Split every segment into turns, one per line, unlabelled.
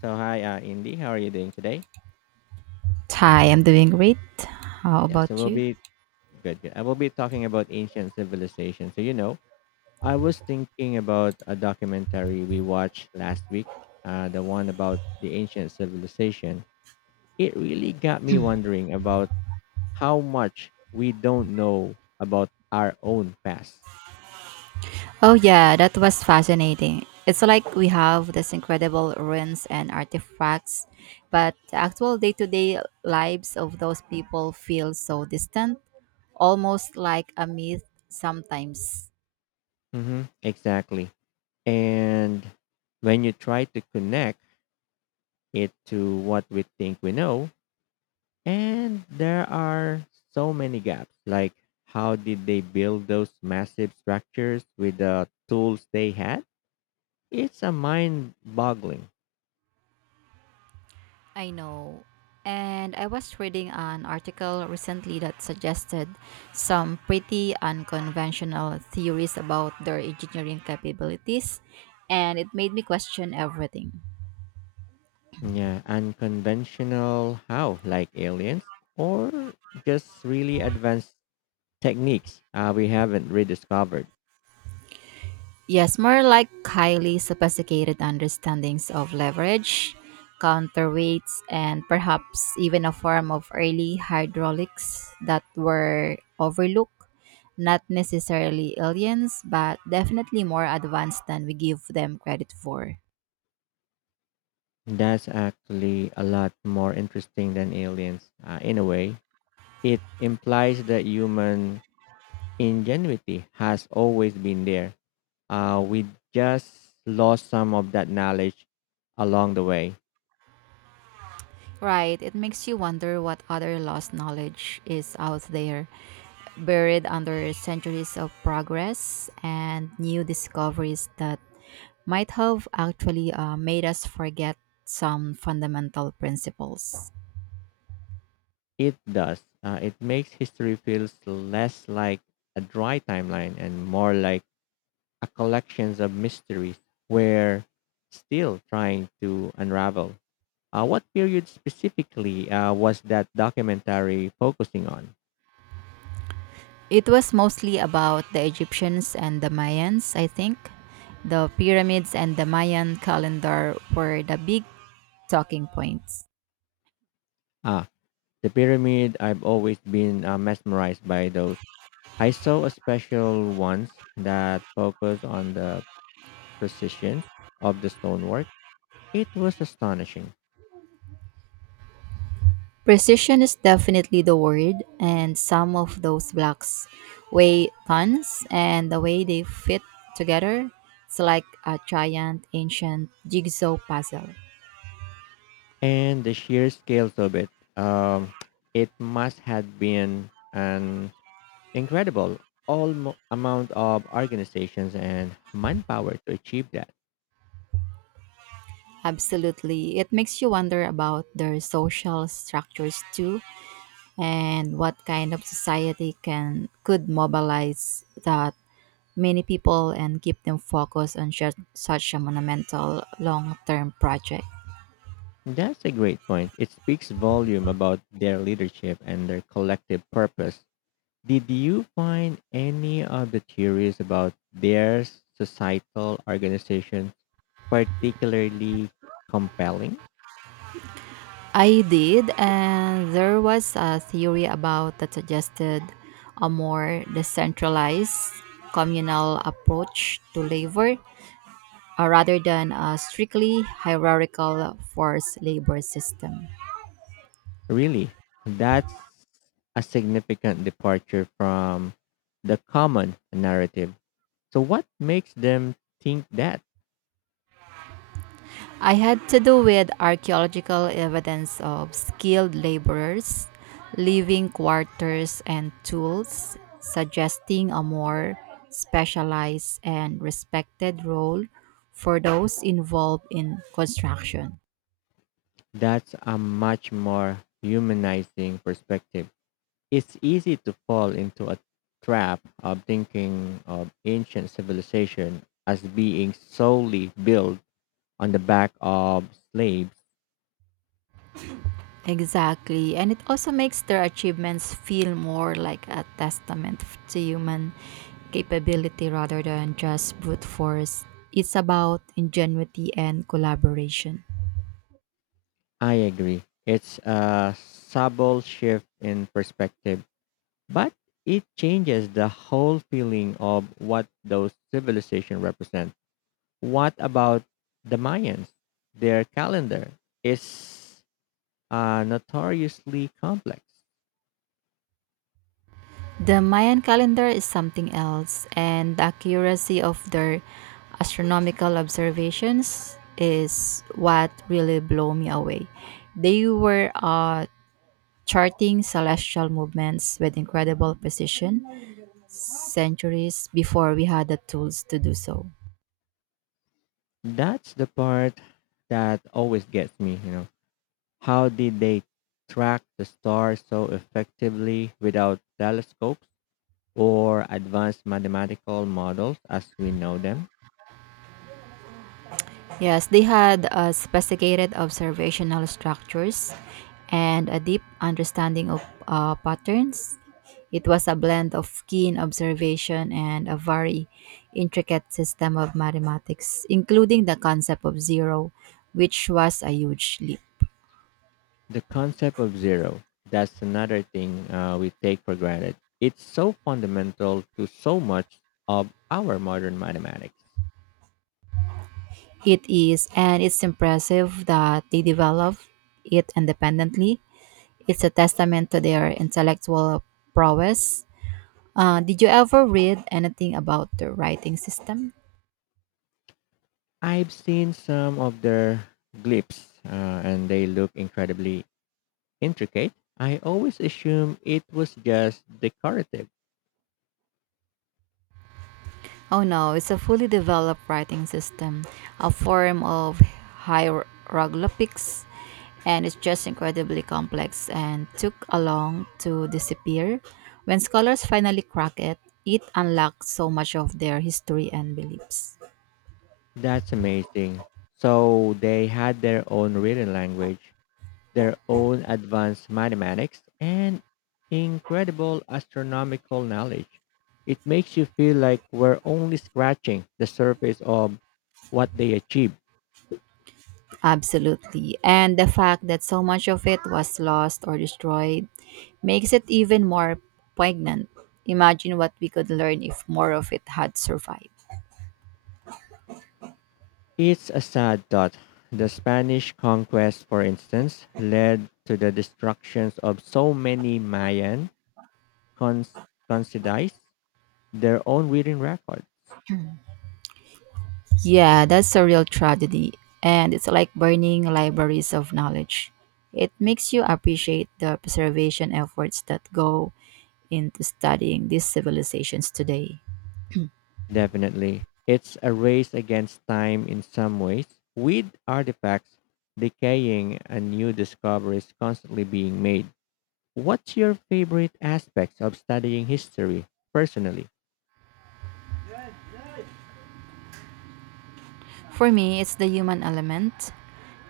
So hi, Indy. How are you doing today?
Hi, I'm doing great. How
Yeah. So
about
we'll
you?
be good. I will be talking about ancient civilization. I was thinking about a documentary we watched last week. The one about the ancient civilization. It really got me wondering about how much we don't know about our own past.
Oh, yeah, that was fascinating. It's like we have these incredible ruins and artifacts, but the actual day to day lives of those people feel so distant, almost like a myth sometimes.
Mm-hmm, exactly. And when you try to connect it to what we think we know, and there are so many gaps. Like, how did they build those massive structures with the tools they had? It's a mind boggling.
I know. And I was reading an article recently that suggested some pretty unconventional theories about their engineering capabilities, and it made me question everything.
Yeah, unconventional how, like aliens, or just really advanced techniques we haven't rediscovered.
Yes, more like highly sophisticated understandings of leverage, counterweights, and perhaps even a form of early hydraulics that were overlooked. Not necessarily aliens, but definitely more advanced than we give them credit for.
That's actually a lot more interesting than aliens in a way. It implies that human ingenuity has always been there. We just lost some of that knowledge along the way.
Right, it makes you wonder what other lost knowledge is out there, buried under centuries of progress and new discoveries that might have actually made us forget some fundamental principles.
It does. It makes history feels less like a dry timeline and more like a collection of mysteries we're still trying to unravel. What period specifically was that documentary focusing on?
It was mostly about the Egyptians and the Mayans, I think. The pyramids and the Mayan calendar were the big talking points.
Ah, the pyramid. I've always been mesmerized by those. I saw a special once that focused on the precision of the stonework. It was astonishing.
Precision is definitely the word, and some of those blocks weigh tons, and the way they fit together, it's like a giant ancient jigsaw puzzle.
And the sheer scales of it um, it must have been an incredible almo amount of organizations and manpower to achieve that.
Absolutely. It makes you wonder about their social structures too, and what kind of society can could mobilize that many people and keep them focused on such a monumental long-term project.
That's a great point. It speaks volume about their leadership and their collective purpose. Did you find any of the theories about their societal organization particularly compelling?
I did, and there was a theory about that suggested a more decentralized communal approach to labor rather than a strictly hierarchical forced labor system.
Really, that's a significant departure from the common narrative. So, what makes them think that?
I had to do with archaeological evidence of skilled laborers leaving quarters and tools, suggesting a more specialized and respected role for those involved in construction.
That's a much more humanizing perspective. It's easy to fall into a trap of thinking of ancient civilization as being solely built on the back of slaves.
Exactly, and it also makes their achievements feel more like a testament to human capability rather than just brute force. It's about ingenuity and collaboration.
I agree. It's a subtle shift in perspective, but it changes the whole feeling of what those civilizations represent. What about the Mayans? Their calendar is notoriously complex.
The Mayan calendar is something else, and the accuracy of their astronomical observations is what really blew me away. They were charting celestial movements with incredible precision centuries before we had the tools to do so.
That's the part that always gets me, you know. How did they track the stars so effectively without telescopes or advanced mathematical models as we know them?
Yes, they had a sophisticated observational structures and a deep understanding of patterns. It was a blend of keen observation and a very intricate system of mathematics, including the concept of zero, which was a huge leap.
The concept of zero, that's another thing we take for granted. It's so fundamental to so much of our modern mathematics.
It is, and it's impressive that they developed it independently. It's a testament to their intellectual prowess. Did you ever read anything about the writing system?
I've seen some of their glyphs and they look incredibly intricate. I always assume it was just decorative.
Oh no, it's a fully developed writing system, a form of hieroglyphics, and it's just incredibly complex and took a long to disappear. When scholars finally crack it, it unlocks so much of their history and beliefs.
That's amazing. So they had their own written language, their own advanced mathematics, and incredible astronomical knowledge. It makes you feel like we're only scratching the surface of what they achieved.
Absolutely. And the fact that so much of it was lost or destroyed makes it even more poignant. Imagine what we could learn if more of it had survived.
It's a sad thought. The Spanish conquest, for instance, led to the destructions of so many Mayan cons- concidize their own written record.
Yeah, that's a real tragedy. And it's like burning libraries of knowledge. It makes you appreciate the preservation efforts that go into studying these civilizations today.
Definitely. It's a race against time in some ways, with artifacts decaying and new discoveries constantly being made. What's your favorite aspects of studying history personally?
For me, it's the human element.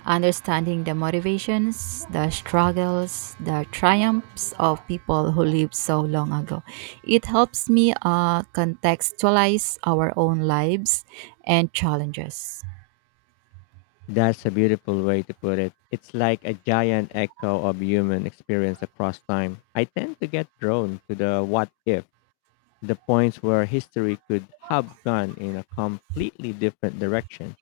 Understanding the motivations, the struggles, the triumphs of people who lived so long ago. It helps me contextualize our own lives and challenges.
That's a beautiful way to put it. It's like a giant echo of human experience across time. I tend to get drawn to the what if, the points where history could have gone in a completely different direction.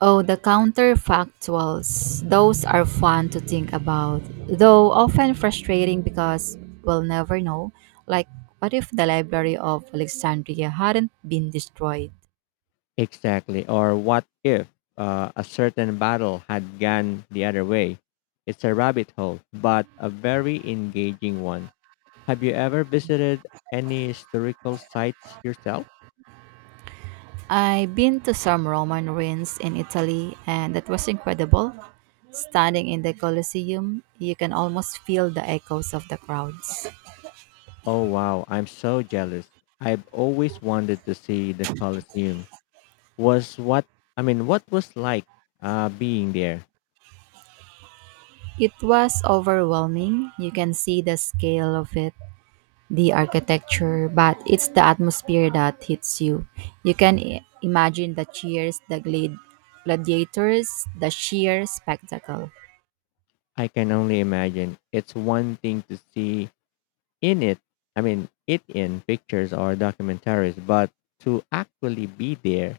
Oh, the counterfactuals. Those are fun to think about, though often frustrating because we'll never know. Like, what if the Library of Alexandria hadn't been destroyed?
Exactly. Or what if a certain battle had gone the other way? It's a rabbit hole, but a very engaging one. Have you ever visited any historical sites yourself?
I've been to some Roman ruins in Italy, and that was incredible. Standing in the Colosseum, you can almost feel the echoes of the crowds.
Oh, wow. I'm so jealous. I've always wanted to see the Colosseum. Was what, I mean, what was like being there?
It was overwhelming. You can see the scale of it, the architecture, but it's the atmosphere that hits you. You can imagine the cheers, the gladiators, the sheer spectacle.
I can only imagine. It's one thing to see in it, I mean it in pictures or documentaries, but to actually be there,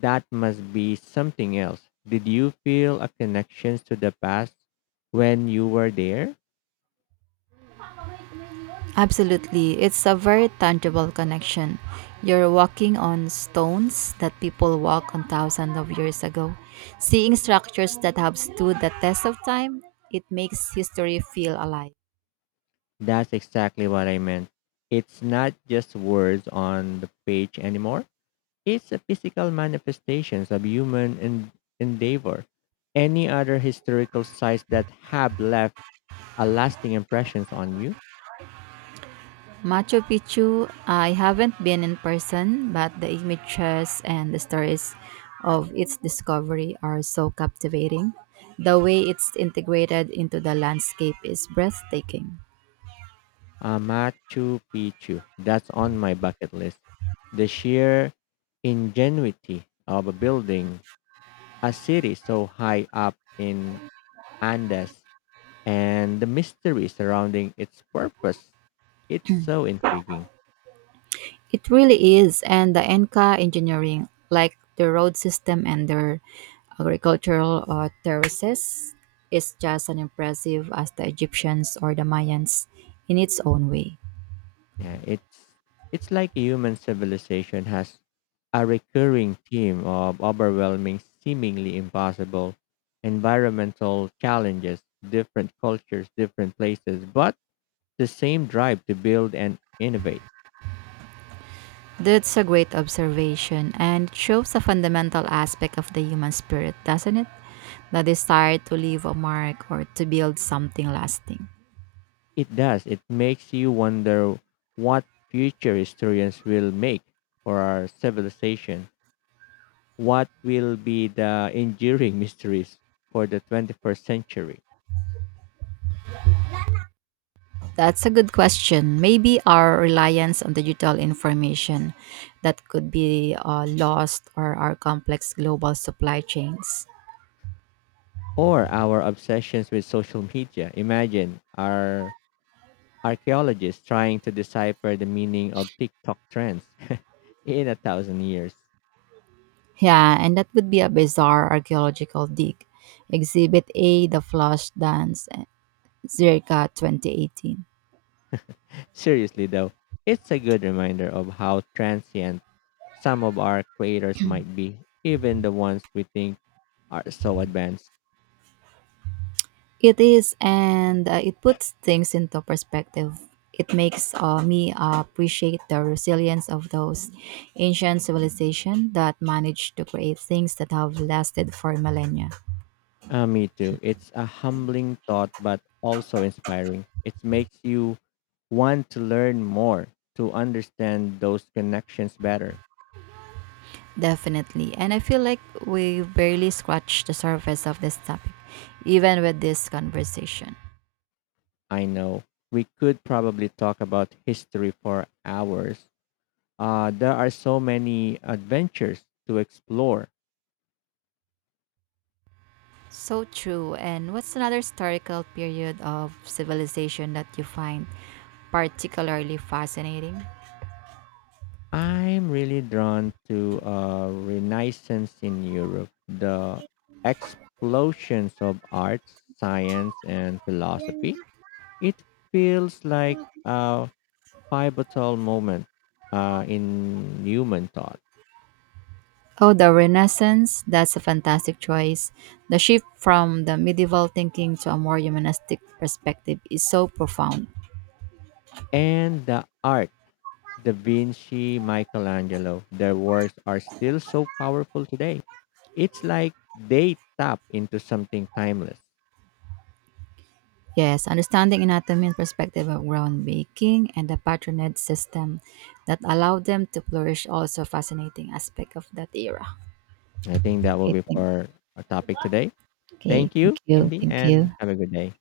that must be something else. Did you feel a connection to the past when you were there?
Absolutely. It's a very tangible connection. You're walking on stones that people walked on thousands of years ago. Seeing structures that have stood the test of time, it makes history feel alive.
That's exactly what I meant. It's not just words on the page anymore. It's a physical manifestations of human endeavor. Any other historical sites that have left a lasting impressions on you?
Machu Picchu, I haven't been in person, but the images and the stories of its discovery are so captivating. The way it's integrated into the landscape is breathtaking.
Machu Picchu. That's on my bucket list. The sheer ingenuity of a building a city so high up in Andes and the mystery surrounding its purpose. It's so intriguing.
It really is. And the Enca engineering, like the road system and their agricultural terraces, is just as impressive as the Egyptians or the Mayans in its own way.
Yeah, it's like human civilization has a recurring theme of overwhelming, seemingly impossible environmental challenges, different cultures, different places, but the same drive to build and innovate.
That's a great observation and it shows a fundamental aspect of the human spirit, doesn't it? The desire to leave a mark or to build something lasting.
It does. It makes you wonder what future historians will make for our civilization. What will be the enduring mysteries for the 21st century?
That's a good question. Maybe our reliance on digital information that could be lost or our complex global supply chains.
Or our obsessions with social media. Imagine our archaeologists trying to decipher the meaning of TikTok trends in a thousand years.
Yeah, and that would be a bizarre archaeological dig. Exhibit A, The Flush Dance, eh, circa 2018.
Seriously though, it's a good reminder of how transient some of our creators might be, even the ones we think are so advanced.
It is, and it puts things into perspective. It makes me appreciate the resilience of those ancient civilizations that managed to create things that have lasted for millennia.
Me too. It's a humbling thought, but also inspiring. It makes you want to learn more, to understand those connections better.
Definitely. And I feel like we barely scratched the surface of this topic, even with this conversation.
I know we could probably talk about history for hours. There are so many adventures to explore.
So true. And what's another historical period of civilization that you find particularly fascinating?
I'm really drawn to Renaissance in Europe, the explosions of art, science, and philosophy. It feels like a pivotal moment in human thought.
Oh, the Renaissance. That's a fantastic choice. The shift from the medieval thinking to a more humanistic perspective is so profound.
And the art, Da Vinci, Michelangelo, their works are still so powerful today. It's like they tap into something timeless.
Yes, understanding anatomy and perspective of groundbreaking and the patronage system that allowed them to flourish also fascinating aspect of that era.
I think that will
Okay,
be
thank,
for our topic today.
okay,
Thank you,
thank you,
Cindy,
thank you.
and have a good day.